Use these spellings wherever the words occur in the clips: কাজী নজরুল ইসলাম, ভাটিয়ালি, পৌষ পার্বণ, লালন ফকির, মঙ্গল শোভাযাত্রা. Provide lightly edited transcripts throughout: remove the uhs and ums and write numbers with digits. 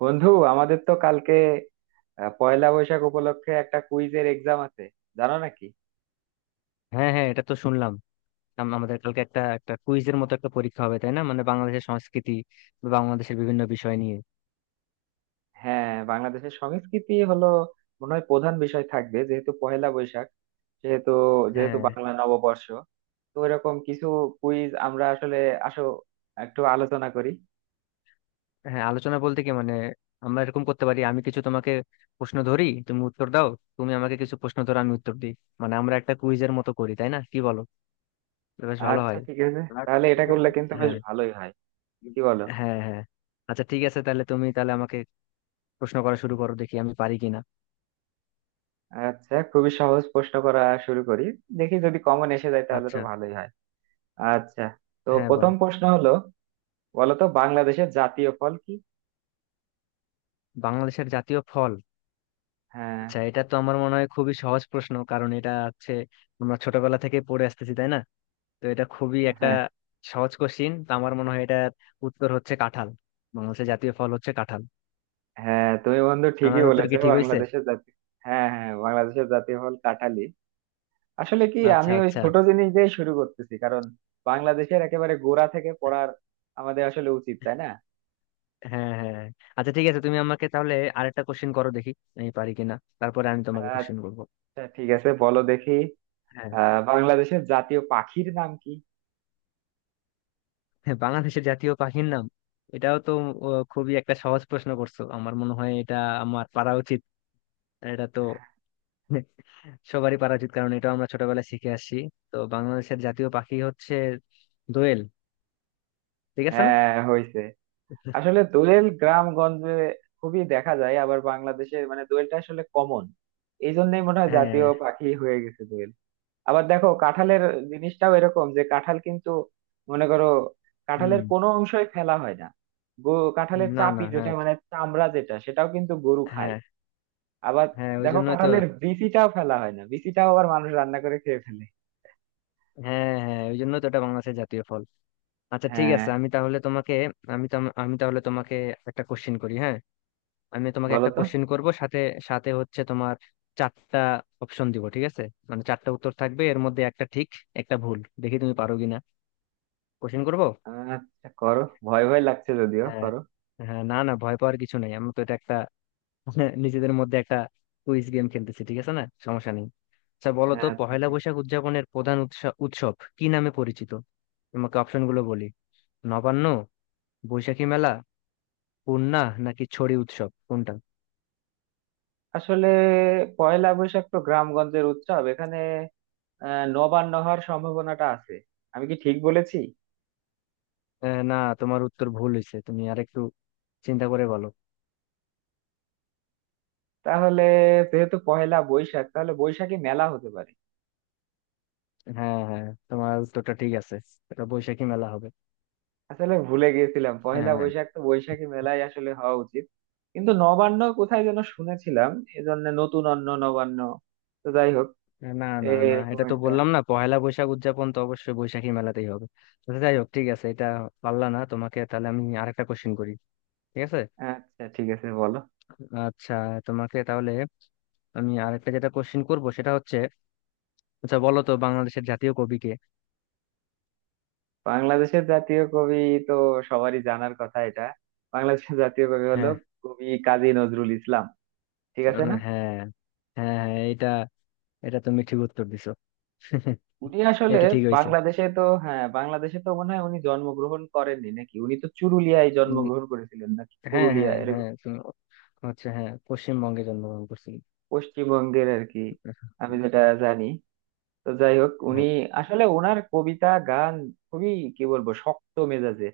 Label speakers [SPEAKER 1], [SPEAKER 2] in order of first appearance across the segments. [SPEAKER 1] বন্ধু আমাদের তো কালকে পয়লা বৈশাখ উপলক্ষে একটা কুইজের এক্সাম আছে, জানো নাকি?
[SPEAKER 2] হ্যাঁ হ্যাঁ, এটা তো শুনলাম। আমাদের কালকে একটা একটা কুইজের মতো একটা পরীক্ষা হবে, তাই না? মানে বাংলাদেশের সংস্কৃতি বা বাংলাদেশের বিভিন্ন বিষয় নিয়ে।
[SPEAKER 1] হ্যাঁ, বাংলাদেশের সংস্কৃতি হলো মনে হয় প্রধান বিষয় থাকবে, যেহেতু পয়লা বৈশাখ, সেহেতু যেহেতু
[SPEAKER 2] হ্যাঁ,
[SPEAKER 1] বাংলা নববর্ষ। তো এরকম কিছু কুইজ আমরা আসলে, আসো একটু আলোচনা করি।
[SPEAKER 2] হ্যাঁ, আলোচনা বলতে কি মানে, আমরা এরকম করতে পারি, আমি কিছু তোমাকে প্রশ্ন ধরি তুমি উত্তর দাও, তুমি আমাকে কিছু প্রশ্ন ধরো আমি উত্তর দিই। মানে আমরা একটা কুইজের মতো করি, তাই না? কি বলো, এটা বেশ ভালো
[SPEAKER 1] আচ্ছা
[SPEAKER 2] হয়।
[SPEAKER 1] ঠিক আছে, তাহলে এটা করলে কিন্তু বেশ
[SPEAKER 2] হ্যাঁ,
[SPEAKER 1] ভালোই হয়, কি বলো?
[SPEAKER 2] হ্যাঁ, হ্যাঁ। আচ্ছা ঠিক আছে, তাহলে তুমি তাহলে আমাকে প্রশ্ন করা শুরু করো, দেখি আমি পারি কিনা।
[SPEAKER 1] আচ্ছা, খুবই সহজ প্রশ্ন করা শুরু করি, দেখি যদি কমন এসে যায় তাহলে তো
[SPEAKER 2] আচ্ছা।
[SPEAKER 1] ভালোই হয়। আচ্ছা, তো
[SPEAKER 2] হ্যাঁ, বল।
[SPEAKER 1] প্রথম প্রশ্ন হলো, বলতো বাংলাদেশের জাতীয় ফল কি?
[SPEAKER 2] বাংলাদেশের জাতীয় ফল।
[SPEAKER 1] হ্যাঁ
[SPEAKER 2] আচ্ছা, এটা তো আমার মনে হয় খুবই সহজ প্রশ্ন, কারণ এটা হচ্ছে আমরা ছোটবেলা থেকে পড়ে আসতেছি, তাই না? তো এটা খুবই একটা
[SPEAKER 1] হ্যাঁ
[SPEAKER 2] সহজ কোশ্চিন, তো আমার মনে হয় এটার উত্তর হচ্ছে কাঁঠাল। বাংলাদেশের জাতীয় ফল হচ্ছে কাঁঠাল।
[SPEAKER 1] হ্যাঁ, তুমি বন্ধু ঠিকই
[SPEAKER 2] আমার উত্তর
[SPEAKER 1] বলেছো,
[SPEAKER 2] কি ঠিক হয়েছে?
[SPEAKER 1] বাংলাদেশের জাতীয়, হ্যাঁ হ্যাঁ, বাংলাদেশের জাতীয় ফল কাঁঠালি। আসলে কি,
[SPEAKER 2] আচ্ছা,
[SPEAKER 1] আমি ওই
[SPEAKER 2] আচ্ছা।
[SPEAKER 1] ছোট জিনিস দিয়ে শুরু করতেছি, কারণ বাংলাদেশের একেবারে গোড়া থেকে পড়ার আমাদের আসলে উচিত, তাই না?
[SPEAKER 2] হ্যাঁ, হ্যাঁ। আচ্ছা ঠিক আছে, তুমি আমাকে তাহলে আরেকটা কোশ্চিন করো, দেখি আমি পারি কিনা। তারপরে আমি তোমাকে কোশ্চিন
[SPEAKER 1] আচ্ছা
[SPEAKER 2] করবো।
[SPEAKER 1] ঠিক আছে, বলো দেখি।
[SPEAKER 2] হ্যাঁ।
[SPEAKER 1] আহ, বাংলাদেশের জাতীয় পাখির নাম কি?
[SPEAKER 2] হ্যাঁ, বাংলাদেশের জাতীয় পাখির নাম। এটাও তো, ও, খুবই একটা সহজ প্রশ্ন করছো, আমার মনে হয় এটা আমার পারা উচিত। এটা তো সবারই পারা উচিত, কারণ এটা আমরা ছোটবেলায় শিখে আসছি। তো বাংলাদেশের জাতীয় পাখি হচ্ছে দোয়েল। ঠিক আছে না?
[SPEAKER 1] হ্যাঁ, হয়েছে। আসলে দোয়েল গ্রামগঞ্জে খুবই দেখা যায়, আবার বাংলাদেশে মানে দোয়েলটা আসলে কমন। এই জন্যই মনে হয় জাতীয়
[SPEAKER 2] হ্যাঁ।
[SPEAKER 1] পাখি হয়ে গেছে দোয়েল। আবার দেখো কাঁঠালের জিনিসটাও এরকম, যে কাঁঠাল কিন্তু, মনে করো,
[SPEAKER 2] হুম।
[SPEAKER 1] কাঁঠালের কোনো অংশই ফেলা হয় না। কাঁঠালের
[SPEAKER 2] না না,
[SPEAKER 1] চাপি যেটা
[SPEAKER 2] হ্যাঁ
[SPEAKER 1] মানে চামড়া যেটা, সেটাও কিন্তু গরু খায়।
[SPEAKER 2] হ্যাঁ।
[SPEAKER 1] আবার
[SPEAKER 2] হ্যাঁ, ওই
[SPEAKER 1] দেখো,
[SPEAKER 2] জন্যই তো।
[SPEAKER 1] কাঁঠালের বিচিটাও ফেলা হয় না, বিচিটাও আবার মানুষ রান্না করে খেয়ে ফেলে।
[SPEAKER 2] হ্যাঁ হ্যাঁ, ওই জন্যই তো এটা বাংলাদেশের জাতীয় ফল। আচ্ছা ঠিক
[SPEAKER 1] হ্যাঁ,
[SPEAKER 2] আছে, আমি তাহলে তোমাকে, আমি তো আমি তাহলে তোমাকে একটা কোশ্চেন করি, হ্যাঁ। আমি তোমাকে
[SPEAKER 1] বলো
[SPEAKER 2] একটা
[SPEAKER 1] তো।
[SPEAKER 2] কোশ্চেন করব, সাথে, সাথে হচ্ছে তোমার চারটা অপশন দিব, ঠিক আছে? মানে চারটা উত্তর থাকবে, এর মধ্যে একটা ঠিক একটা ভুল, দেখি তুমি পারো কিনা। কোশ্চেন করবো।
[SPEAKER 1] আচ্ছা করো, ভয় ভয় লাগছে যদিও,
[SPEAKER 2] হ্যাঁ,
[SPEAKER 1] করো।
[SPEAKER 2] হ্যাঁ, না না, ভয় পাওয়ার কিছু নাই, আমি তো এটা একটা নিজেদের মধ্যে একটা কুইজ গেম খেলতেছি, ঠিক আছে না? সমস্যা নেই। আচ্ছা বলো তো,
[SPEAKER 1] আচ্ছা
[SPEAKER 2] পহেলা
[SPEAKER 1] ঠিক।
[SPEAKER 2] বৈশাখ উদযাপনের প্রধান উৎসব কি নামে পরিচিত? তোমাকে অপশন গুলো বলি: নবান্ন, বৈশাখী মেলা, পূর্ণা, নাকি ছড়ি উৎসব, কোনটা?
[SPEAKER 1] আসলে পয়লা বৈশাখ তো গ্রামগঞ্জের উৎসব, এখানে আহ নবান্ন হওয়ার সম্ভাবনাটা আছে। আমি কি ঠিক বলেছি?
[SPEAKER 2] না, তোমার উত্তর ভুল হয়েছে, তুমি আরেকটু চিন্তা করে বলো।
[SPEAKER 1] তাহলে যেহেতু পহেলা বৈশাখ, তাহলে বৈশাখী মেলা হতে পারে।
[SPEAKER 2] হ্যাঁ হ্যাঁ, তোমার উত্তরটা ঠিক আছে, এটা বৈশাখী মেলা হবে।
[SPEAKER 1] আসলে ভুলে গেছিলাম, পহেলা
[SPEAKER 2] হ্যাঁ।
[SPEAKER 1] বৈশাখ তো বৈশাখী মেলাই আসলে হওয়া উচিত, কিন্তু নবান্ন কোথায় যেন শুনেছিলাম, এজন্য নতুন অন্ন নবান্ন। তো যাই হোক,
[SPEAKER 2] না না না,
[SPEAKER 1] এরকম
[SPEAKER 2] এটা তো
[SPEAKER 1] একটা।
[SPEAKER 2] বললাম না, পহেলা বৈশাখ উদযাপন তো অবশ্যই বৈশাখী মেলাতেই হবে। তো যাই হোক, ঠিক আছে, এটা পারলা না, তোমাকে তাহলে আমি আরেকটা কোশ্চেন করি, ঠিক আছে।
[SPEAKER 1] আচ্ছা ঠিক আছে, বলো
[SPEAKER 2] আচ্ছা, তোমাকে তাহলে আমি আরেকটা যেটা কোশ্চিন করব সেটা হচ্ছে, আচ্ছা বলো তো বাংলাদেশের জাতীয় কবি কে?
[SPEAKER 1] বাংলাদেশের জাতীয় কবি তো সবারই জানার কথা এটা। বাংলাদেশের জাতীয় কবি হলো
[SPEAKER 2] হ্যাঁ।
[SPEAKER 1] কবি কাজী নজরুল ইসলাম, ঠিক আছে না?
[SPEAKER 2] হ্যাঁ, হ্যাঁ হ্যাঁ, এটা, এটা তুমি ঠিক উত্তর দিছো।
[SPEAKER 1] উনি আসলে
[SPEAKER 2] এটা ঠিক হয়েছে।
[SPEAKER 1] বাংলাদেশে তো, হ্যাঁ বাংলাদেশে তো মনে হয় উনি জন্মগ্রহণ করেননি, নাকি উনি তো চুরুলিয়ায়
[SPEAKER 2] উম,
[SPEAKER 1] জন্মগ্রহণ করেছিলেন, নাকি
[SPEAKER 2] হ্যাঁ
[SPEAKER 1] পুরুলিয়া
[SPEAKER 2] হ্যাঁ
[SPEAKER 1] এরকম
[SPEAKER 2] হ্যাঁ, তুমি হচ্ছে হ্যাঁ, পশ্চিমবঙ্গে জন্মগ্রহণ করছিলেন।
[SPEAKER 1] পশ্চিমবঙ্গের আর কি, আমি যেটা জানি। তো যাই হোক, উনি
[SPEAKER 2] হ্যাঁ
[SPEAKER 1] আসলে ওনার কবিতা গান খুবই কি বলবো শক্ত মেজাজে,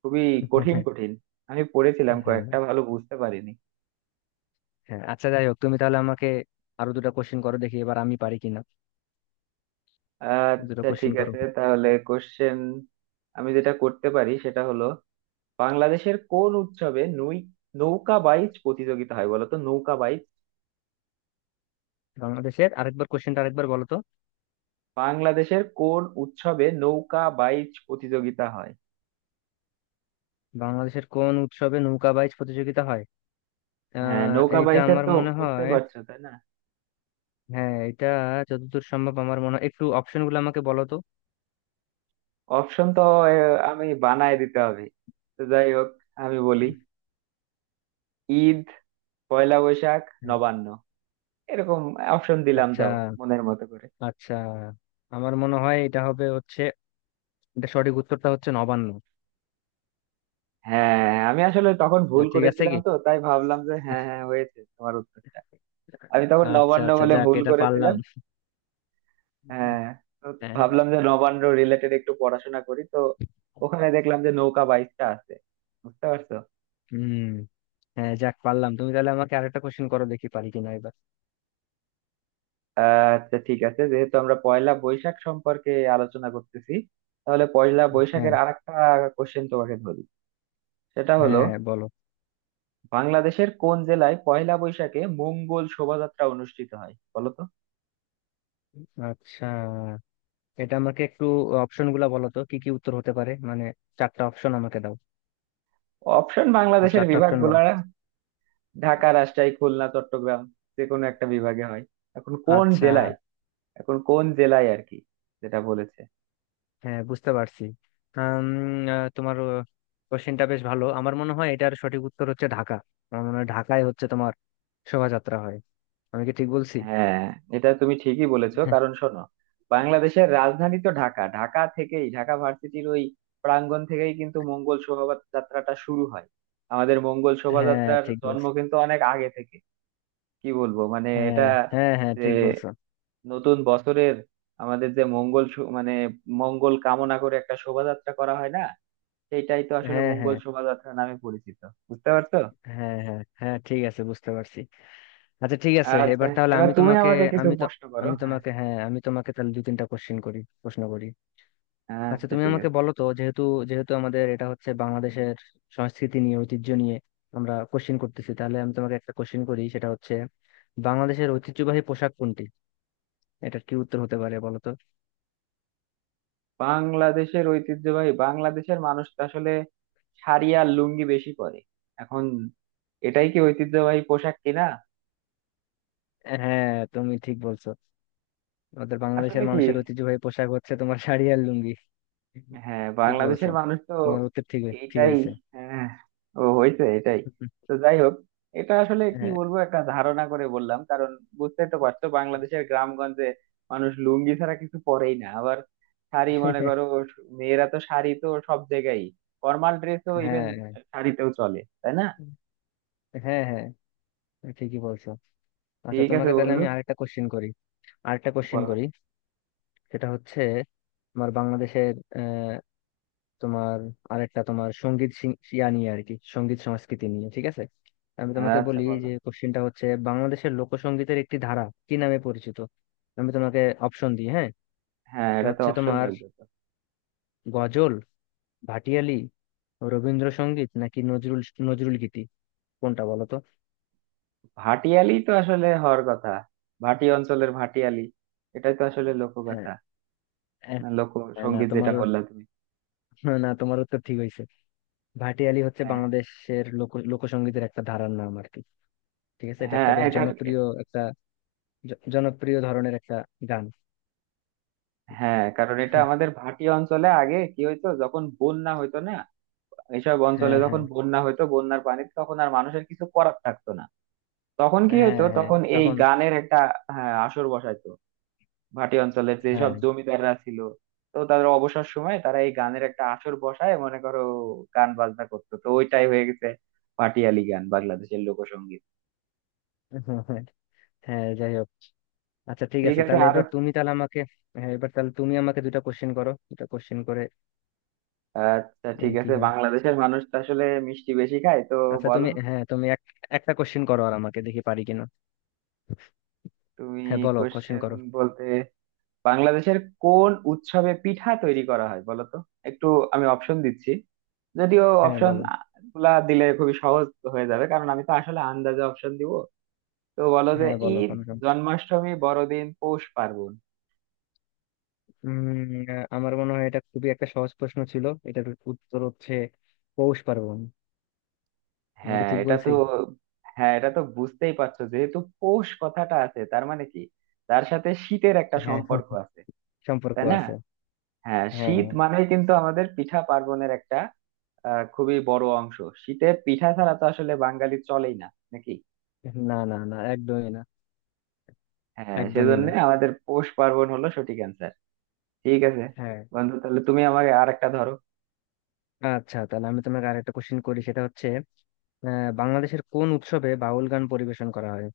[SPEAKER 1] খুবই কঠিন কঠিন। আমি পড়েছিলাম
[SPEAKER 2] হ্যাঁ
[SPEAKER 1] কয়েকটা,
[SPEAKER 2] হ্যাঁ।
[SPEAKER 1] ভালো বুঝতে পারিনি।
[SPEAKER 2] হ্যাঁ। আচ্ছা যাই হোক, তুমি তাহলে আমাকে আরো দুটো কোশ্চেন করো, দেখি এবার আমি পারি কিনা। দুটো
[SPEAKER 1] আচ্ছা
[SPEAKER 2] কোশ্চেন
[SPEAKER 1] ঠিক
[SPEAKER 2] করো।
[SPEAKER 1] আছে, তাহলে কোশ্চেন আমি যেটা করতে পারি সেটা হলো, বাংলাদেশের কোন উৎসবে নৌকা বাইচ প্রতিযোগিতা হয় বলো তো, নৌকা বাইচ।
[SPEAKER 2] বাংলাদেশের, আরেকবার কোশ্চেনটা আরেকবার বলো তো।
[SPEAKER 1] বাংলাদেশের কোন উৎসবে নৌকা বাইচ প্রতিযোগিতা হয়?
[SPEAKER 2] বাংলাদেশের কোন উৎসবে নৌকা বাইচ প্রতিযোগিতা হয়?
[SPEAKER 1] হ্যাঁ, নৌকা
[SPEAKER 2] এইটা
[SPEAKER 1] বাইচের
[SPEAKER 2] আমার
[SPEAKER 1] তো
[SPEAKER 2] মনে
[SPEAKER 1] বুঝতে
[SPEAKER 2] হয়,
[SPEAKER 1] পারছো, তাই না?
[SPEAKER 2] হ্যাঁ এটা যতদূর সম্ভব আমার মনে হয়, একটু অপশন গুলো আমাকে বলো তো।
[SPEAKER 1] অপশন তো আমি বানায় দিতে হবে। তো যাই হোক, আমি বলি, ঈদ, পয়লা বৈশাখ,
[SPEAKER 2] হ্যাঁ।
[SPEAKER 1] নবান্ন, এরকম অপশন দিলাম,
[SPEAKER 2] আচ্ছা।
[SPEAKER 1] যাও মনের মতো করে।
[SPEAKER 2] আচ্ছা, আমার মনে হয় এটা হবে হচ্ছে, এটা সঠিক উত্তরটা হচ্ছে নবান্ন।
[SPEAKER 1] হ্যাঁ, আমি আসলে তখন
[SPEAKER 2] না,
[SPEAKER 1] ভুল
[SPEAKER 2] ঠিক আছে
[SPEAKER 1] করেছিলাম
[SPEAKER 2] কি,
[SPEAKER 1] তো, তাই ভাবলাম যে হ্যাঁ হ্যাঁ, হয়েছে তোমার উত্তরটা। আমি তখন
[SPEAKER 2] আচ্ছা
[SPEAKER 1] নবান্ন
[SPEAKER 2] আচ্ছা,
[SPEAKER 1] বলে
[SPEAKER 2] যাক
[SPEAKER 1] ভুল
[SPEAKER 2] এটা
[SPEAKER 1] করেছিলাম।
[SPEAKER 2] পারলাম।
[SPEAKER 1] হ্যাঁ, তো
[SPEAKER 2] হ্যাঁ।
[SPEAKER 1] ভাবলাম যে নবান্ন রিলেটেড একটু পড়াশোনা করি, তো ওখানে দেখলাম যে নৌকা বাইচটা আছে, বুঝতে পারছো?
[SPEAKER 2] হুম। হ্যাঁ যাক পারলাম, তুমি তাহলে আমাকে আরেকটা কোশ্চেন করো, দেখি পারি কিনা এবার।
[SPEAKER 1] আচ্ছা ঠিক আছে, যেহেতু আমরা পয়লা বৈশাখ সম্পর্কে আলোচনা করতেছি, তাহলে পয়লা বৈশাখের
[SPEAKER 2] হ্যাঁ।
[SPEAKER 1] আরেকটা কোশ্চেন তোমাকে ধরি। সেটা
[SPEAKER 2] হ্যাঁ
[SPEAKER 1] হলো,
[SPEAKER 2] হ্যাঁ, বলো।
[SPEAKER 1] বাংলাদেশের কোন জেলায় পয়লা বৈশাখে মঙ্গল শোভাযাত্রা অনুষ্ঠিত হয় বলো তো।
[SPEAKER 2] আচ্ছা, এটা আমাকে একটু অপশন গুলা বলো তো কি কি উত্তর হতে পারে, মানে চারটা অপশন আমাকে দাও।
[SPEAKER 1] অপশন
[SPEAKER 2] আর
[SPEAKER 1] বাংলাদেশের
[SPEAKER 2] চারটা অপশন
[SPEAKER 1] বিভাগগুলো,
[SPEAKER 2] বলো।
[SPEAKER 1] ঢাকা, রাজশাহী, খুলনা, চট্টগ্রাম, যে কোনো একটা বিভাগে হয়, এখন কোন
[SPEAKER 2] আচ্ছা।
[SPEAKER 1] জেলায়, এখন কোন জেলায় আর কি, যেটা বলেছে।
[SPEAKER 2] হ্যাঁ বুঝতে পারছি। আম, তোমার কোশ্চেনটা বেশ ভালো, আমার মনে হয় এটার সঠিক উত্তর হচ্ছে ঢাকা। আমার মনে হয় ঢাকায় হচ্ছে তোমার শোভাযাত্রা হয়। আমি কি ঠিক বলছি?
[SPEAKER 1] হ্যাঁ, এটা তুমি ঠিকই বলেছো, কারণ শোনো, বাংলাদেশের রাজধানী তো ঢাকা, ঢাকা থেকেই, ঢাকা ভার্সিটির ওই প্রাঙ্গণ থেকেই কিন্তু মঙ্গল শোভাযাত্রাটা শুরু হয়। আমাদের মঙ্গল
[SPEAKER 2] হ্যাঁ
[SPEAKER 1] শোভাযাত্রার
[SPEAKER 2] ঠিক
[SPEAKER 1] জন্ম
[SPEAKER 2] বলছো।
[SPEAKER 1] কিন্তু অনেক আগে থেকে। কি বলবো মানে, এটা
[SPEAKER 2] হ্যাঁ হ্যাঁ, হ্যাঁ
[SPEAKER 1] যে
[SPEAKER 2] ঠিক বলছো।
[SPEAKER 1] নতুন বছরের আমাদের যে মানে মঙ্গল কামনা করে একটা শোভাযাত্রা করা হয় না, সেইটাই তো আসলে
[SPEAKER 2] হ্যাঁ
[SPEAKER 1] মঙ্গল
[SPEAKER 2] হ্যাঁ।
[SPEAKER 1] শোভাযাত্রা নামে পরিচিত, বুঝতে পারছো?
[SPEAKER 2] হ্যাঁ হ্যাঁ হ্যাঁ, ঠিক আছে বুঝতে পারছি। আচ্ছা ঠিক আছে,
[SPEAKER 1] আচ্ছা,
[SPEAKER 2] এবার তাহলে
[SPEAKER 1] এবার
[SPEAKER 2] আমি
[SPEAKER 1] তুমি
[SPEAKER 2] তোমাকে,
[SPEAKER 1] আমাকে কিছু
[SPEAKER 2] আমি তো
[SPEAKER 1] প্রশ্ন করো,
[SPEAKER 2] আমি
[SPEAKER 1] হ্যাঁ।
[SPEAKER 2] তোমাকে, হ্যাঁ আমি তোমাকে তাহলে দু তিনটা কোশ্চেন করি, প্রশ্ন করি। আচ্ছা
[SPEAKER 1] আচ্ছা
[SPEAKER 2] তুমি
[SPEAKER 1] ঠিক
[SPEAKER 2] আমাকে
[SPEAKER 1] আছে,
[SPEAKER 2] বলো তো, যেহেতু যেহেতু আমাদের এটা হচ্ছে বাংলাদেশের সংস্কৃতি নিয়ে, ঐতিহ্য নিয়ে আমরা কোশ্চেন করতেছি, তাহলে আমি তোমাকে একটা কোশ্চেন করি সেটা হচ্ছে, বাংলাদেশের ঐতিহ্যবাহী পোশাক কোনটি? এটার কি উত্তর হতে পারে বলো তো।
[SPEAKER 1] বাংলাদেশের ঐতিহ্যবাহী, বাংলাদেশের মানুষ তো আসলে শাড়ি আর লুঙ্গি বেশি পরে এখন, এটাই কি ঐতিহ্যবাহী পোশাক কিনা?
[SPEAKER 2] হ্যাঁ তুমি ঠিক বলছো, আমাদের
[SPEAKER 1] আসলে
[SPEAKER 2] বাংলাদেশের
[SPEAKER 1] কি,
[SPEAKER 2] মানুষের ঐতিহ্যবাহী পোশাক হচ্ছে তোমার শাড়ি আর লুঙ্গি।
[SPEAKER 1] হ্যাঁ,
[SPEAKER 2] ঠিক
[SPEAKER 1] বাংলাদেশের
[SPEAKER 2] বলছো,
[SPEAKER 1] মানুষ তো,
[SPEAKER 2] তোমার উত্তর ঠিক
[SPEAKER 1] এইটাই,
[SPEAKER 2] হয়েছে।
[SPEAKER 1] হ্যাঁ, ও হয়েছে এটাই। তো যাই হোক, এটা আসলে কি
[SPEAKER 2] হ্যাঁ
[SPEAKER 1] বলবো, একটা ধারণা করে বললাম, কারণ বুঝতেই তো পারছো বাংলাদেশের গ্রামগঞ্জে মানুষ লুঙ্গি ছাড়া কিছু পরেই না, আবার শাড়ি, মনে করো মেয়েরা তো শাড়ি তো সব জায়গায়, ফর্মাল ড্রেসও ইভেন
[SPEAKER 2] হ্যাঁ
[SPEAKER 1] শাড়িতেও চলে, তাই না?
[SPEAKER 2] হ্যাঁ হ্যাঁ। হ্যাঁ, ঠিকই বলছো। আচ্ছা
[SPEAKER 1] ঠিক আছে
[SPEAKER 2] তোমাকে তাহলে
[SPEAKER 1] বন্ধু,
[SPEAKER 2] আমি আরেকটা কোশ্চেন করি, আরেকটা কোশ্চেন
[SPEAKER 1] বলো।
[SPEAKER 2] করি, সেটা হচ্ছে তোমার বাংলাদেশের আহ, তোমার আরেকটা তোমার সঙ্গীত সি- ইয়া নিয়ে আর কি, সঙ্গীত সংস্কৃতি নিয়ে, ঠিক আছে। আমি তোমাকে
[SPEAKER 1] আচ্ছা
[SPEAKER 2] বলি
[SPEAKER 1] বলো,
[SPEAKER 2] যে কোশ্চেনটা হচ্ছে, বাংলাদেশের লোকসঙ্গীতের একটি ধারা কি নামে পরিচিত? আমি তোমাকে অপশন দিই, হ্যাঁ।
[SPEAKER 1] হ্যাঁ
[SPEAKER 2] তা
[SPEAKER 1] এটা তো
[SPEAKER 2] হচ্ছে
[SPEAKER 1] অপশন
[SPEAKER 2] তোমার
[SPEAKER 1] লাগবে তো।
[SPEAKER 2] গজল, ভাটিয়ালি, রবীন্দ্রসঙ্গীত, নাকি নজরুল, নজরুল গীতি, কোনটা বলো তো?
[SPEAKER 1] ভাটিয়ালি তো আসলে হওয়ার কথা, ভাটি অঞ্চলের ভাটিয়ালি, এটাই তো আসলে
[SPEAKER 2] আহ,
[SPEAKER 1] লোকগাথা,
[SPEAKER 2] আহ,
[SPEAKER 1] না
[SPEAKER 2] না
[SPEAKER 1] লোকসঙ্গীত
[SPEAKER 2] তোমার,
[SPEAKER 1] যেটা বললা তুমি।
[SPEAKER 2] না তোমার উত্তর ঠিক হয়েছে। ভাটিয়ালি হচ্ছে
[SPEAKER 1] হ্যাঁ
[SPEAKER 2] বাংলাদেশের লোকসঙ্গীতের একটা ধারার নাম আর কি। ঠিক আছে, এটা একটা
[SPEAKER 1] হ্যাঁ,
[SPEAKER 2] বেশ
[SPEAKER 1] এটা
[SPEAKER 2] জনপ্রিয় একটা জনপ্রিয় ধরনের একটা গান।
[SPEAKER 1] হ্যাঁ, কারণ এটা আমাদের ভাটি অঞ্চলে আগে কি হইতো, যখন বন্যা হইতো না, এইসব অঞ্চলে
[SPEAKER 2] হ্যাঁ
[SPEAKER 1] যখন
[SPEAKER 2] হ্যাঁ।
[SPEAKER 1] বন্যা হইতো, বন্যার পানিতে তখন আর মানুষের কিছু করার থাকতো না, তখন কি
[SPEAKER 2] হ্যাঁ
[SPEAKER 1] হইতো,
[SPEAKER 2] হ্যাঁ
[SPEAKER 1] তখন এই
[SPEAKER 2] তখন।
[SPEAKER 1] গানের একটা, হ্যাঁ আসর বসাইতো। ভাটি অঞ্চলের যেসব
[SPEAKER 2] হ্যাঁ।
[SPEAKER 1] জমিদাররা ছিল, তো তাদের অবসর সময়ে তারা এই গানের একটা আসর বসায় মনে করো, গান বাজনা করতো, তো ওইটাই হয়ে গেছে পাটিয়ালি গান, বাংলাদেশের লোকসঙ্গীত।
[SPEAKER 2] হ্যাঁ যাই হোক, আচ্ছা ঠিক
[SPEAKER 1] ঠিক
[SPEAKER 2] আছে
[SPEAKER 1] আছে
[SPEAKER 2] তাহলে
[SPEAKER 1] আরো।
[SPEAKER 2] এবার তুমি তাহলে আমাকে, হ্যাঁ এবার তাহলে তুমি আমাকে দুটা কোশ্চেন করো, দুটা কোশ্চেন করে
[SPEAKER 1] আচ্ছা ঠিক
[SPEAKER 2] দেখি কি
[SPEAKER 1] আছে,
[SPEAKER 2] হয়।
[SPEAKER 1] বাংলাদেশের মানুষ তো আসলে মিষ্টি বেশি খায় তো,
[SPEAKER 2] আচ্ছা
[SPEAKER 1] বলো
[SPEAKER 2] তুমি, হ্যাঁ তুমি এক, একটা কোশ্চেন করো আর আমাকে, দেখি পারি কিনা।
[SPEAKER 1] তুমি।
[SPEAKER 2] হ্যাঁ বলো, কোশ্চেন
[SPEAKER 1] কোশ্চেন
[SPEAKER 2] করো।
[SPEAKER 1] বলতে, বাংলাদেশের কোন উৎসবে পিঠা তৈরি করা হয় বলো তো, একটু আমি অপশন দিচ্ছি, যদিও
[SPEAKER 2] হ্যাঁ
[SPEAKER 1] অপশন
[SPEAKER 2] বলো।
[SPEAKER 1] গুলা দিলে খুবই সহজ হয়ে যাবে, কারণ আমি তো আসলে আন্দাজে অপশন দিব। তো বলো যে,
[SPEAKER 2] হ্যাঁ বলো
[SPEAKER 1] ঈদ,
[SPEAKER 2] কনফার্ম।
[SPEAKER 1] জন্মাষ্টমী, বড়দিন, পৌষ পার্বণ।
[SPEAKER 2] আমার মনে হয় এটা খুবই একটা সহজ প্রশ্ন ছিল, এটার উত্তর হচ্ছে পৌষ পার্বণ। আমি কি
[SPEAKER 1] হ্যাঁ,
[SPEAKER 2] ঠিক
[SPEAKER 1] এটা তো,
[SPEAKER 2] বলছি?
[SPEAKER 1] হ্যাঁ এটা তো বুঝতেই পারছো, যেহেতু পৌষ কথাটা আছে, তার মানে কি, তার সাথে শীতের একটা
[SPEAKER 2] হ্যাঁ।
[SPEAKER 1] সম্পর্ক আছে,
[SPEAKER 2] সম্পর্ক
[SPEAKER 1] তাই না?
[SPEAKER 2] আছে।
[SPEAKER 1] হ্যাঁ,
[SPEAKER 2] হ্যাঁ।
[SPEAKER 1] শীত মানেই কিন্তু আমাদের পিঠা পার্বণের একটা আহ খুবই বড় অংশ। শীতে পিঠা ছাড়া তো আসলে বাঙালি চলেই না, নাকি?
[SPEAKER 2] না না না, একদমই না।
[SPEAKER 1] হ্যাঁ,
[SPEAKER 2] একদমই
[SPEAKER 1] সেজন্য
[SPEAKER 2] না।
[SPEAKER 1] আমাদের পৌষ পার্বণ হলো সঠিক অ্যান্সার। ঠিক আছে
[SPEAKER 2] হ্যাঁ।
[SPEAKER 1] বন্ধু, তাহলে তুমি আমাকে আর একটা ধরো।
[SPEAKER 2] আচ্ছা তাহলে আমি তোমাকে আরেকটা কোশ্চেন করি, সেটা হচ্ছে, বাংলাদেশের কোন উৎসবে বাউল গান পরিবেশন করা হয়?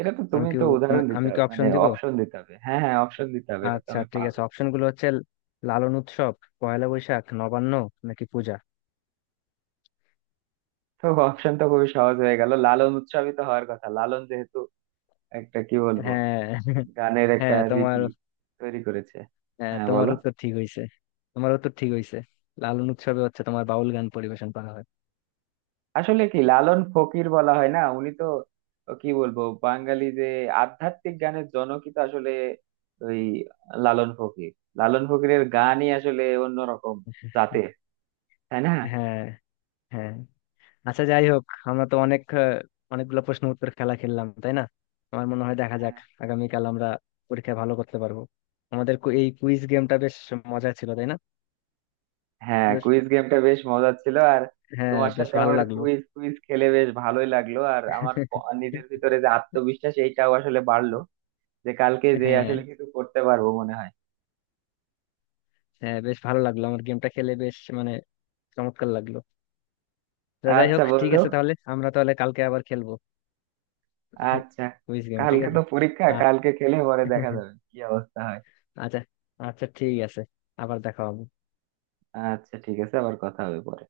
[SPEAKER 1] এটা তো তুমি তো উদাহরণ দিতে
[SPEAKER 2] আমি কি
[SPEAKER 1] হবে, মানে
[SPEAKER 2] অপশন দিব?
[SPEAKER 1] অপশন দিতে হবে, হ্যাঁ হ্যাঁ, অপশন দিতে হবে, এটা তো
[SPEAKER 2] আচ্ছা
[SPEAKER 1] আমি
[SPEAKER 2] ঠিক
[SPEAKER 1] পারবো
[SPEAKER 2] আছে,
[SPEAKER 1] না।
[SPEAKER 2] অপশন গুলো হচ্ছে লালন উৎসব, পয়লা বৈশাখ, নবান্ন, নাকি পূজা।
[SPEAKER 1] তো অপশন তো খুবই সহজ হয়ে গেল, লালন উৎসবই তো হওয়ার কথা, লালন যেহেতু একটা কি বলবো
[SPEAKER 2] হ্যাঁ।
[SPEAKER 1] গানের একটা
[SPEAKER 2] হ্যাঁ
[SPEAKER 1] রীতি
[SPEAKER 2] তোমার,
[SPEAKER 1] তৈরি করেছে।
[SPEAKER 2] হ্যাঁ,
[SPEAKER 1] হ্যাঁ,
[SPEAKER 2] তোমার
[SPEAKER 1] বলো।
[SPEAKER 2] উত্তর ঠিক হয়েছে। তোমার উত্তর ঠিক হয়েছে, লালন উৎসবে হচ্ছে তোমার বাউল গান পরিবেশন করা হয়।
[SPEAKER 1] আসলে কি, লালন ফকির বলা হয় না, উনি তো ও কি বলবো বাঙালি যে আধ্যাত্মিক গানের জনকই তো আসলে ওই লালন ফকির। লালন ফকিরের গানই আসলে অন্যরকম জাতের, তাই না?
[SPEAKER 2] হ্যাঁ হ্যাঁ। আচ্ছা যাই হোক, আমরা তো অনেক অনেকগুলো প্রশ্ন উত্তর খেলা খেললাম, তাই না? আমার মনে হয় দেখা যাক, আগামীকাল আমরা পরীক্ষায় ভালো করতে পারবো। আমাদের এই কুইজ গেমটা বেশ মজা ছিল, তাই না?
[SPEAKER 1] হ্যাঁ,
[SPEAKER 2] বেশ,
[SPEAKER 1] কুইজ গেমটা বেশ মজার ছিল। আর
[SPEAKER 2] হ্যাঁ
[SPEAKER 1] তোমার
[SPEAKER 2] বেশ
[SPEAKER 1] সাথে
[SPEAKER 2] ভালো
[SPEAKER 1] আমার
[SPEAKER 2] লাগলো।
[SPEAKER 1] কুইজ কুইজ খেলে বেশ ভালোই লাগলো, আর আমার নিজের ভিতরে যে আত্মবিশ্বাস এইটাও আসলে বাড়লো, যে কালকে যে
[SPEAKER 2] হ্যাঁ
[SPEAKER 1] আসলে কিছু করতে পারবো মনে হয়।
[SPEAKER 2] হ্যাঁ বেশ ভালো লাগলো, আমার গেমটা খেলে বেশ মানে চমৎকার লাগলো। তো যাই
[SPEAKER 1] আচ্ছা
[SPEAKER 2] হোক, ঠিক
[SPEAKER 1] বন্ধু,
[SPEAKER 2] আছে, তাহলে আমরা তাহলে কালকে আবার খেলবো।
[SPEAKER 1] আচ্ছা,
[SPEAKER 2] কুইজ গেম, ঠিক
[SPEAKER 1] কালকে
[SPEAKER 2] আছে।
[SPEAKER 1] তো পরীক্ষা, কালকে খেলে পরে দেখা যাবে কি অবস্থা হয়।
[SPEAKER 2] আচ্ছা। আচ্ছা ঠিক আছে, আবার দেখা হবে।
[SPEAKER 1] আচ্ছা ঠিক আছে, আবার কথা হবে পরে।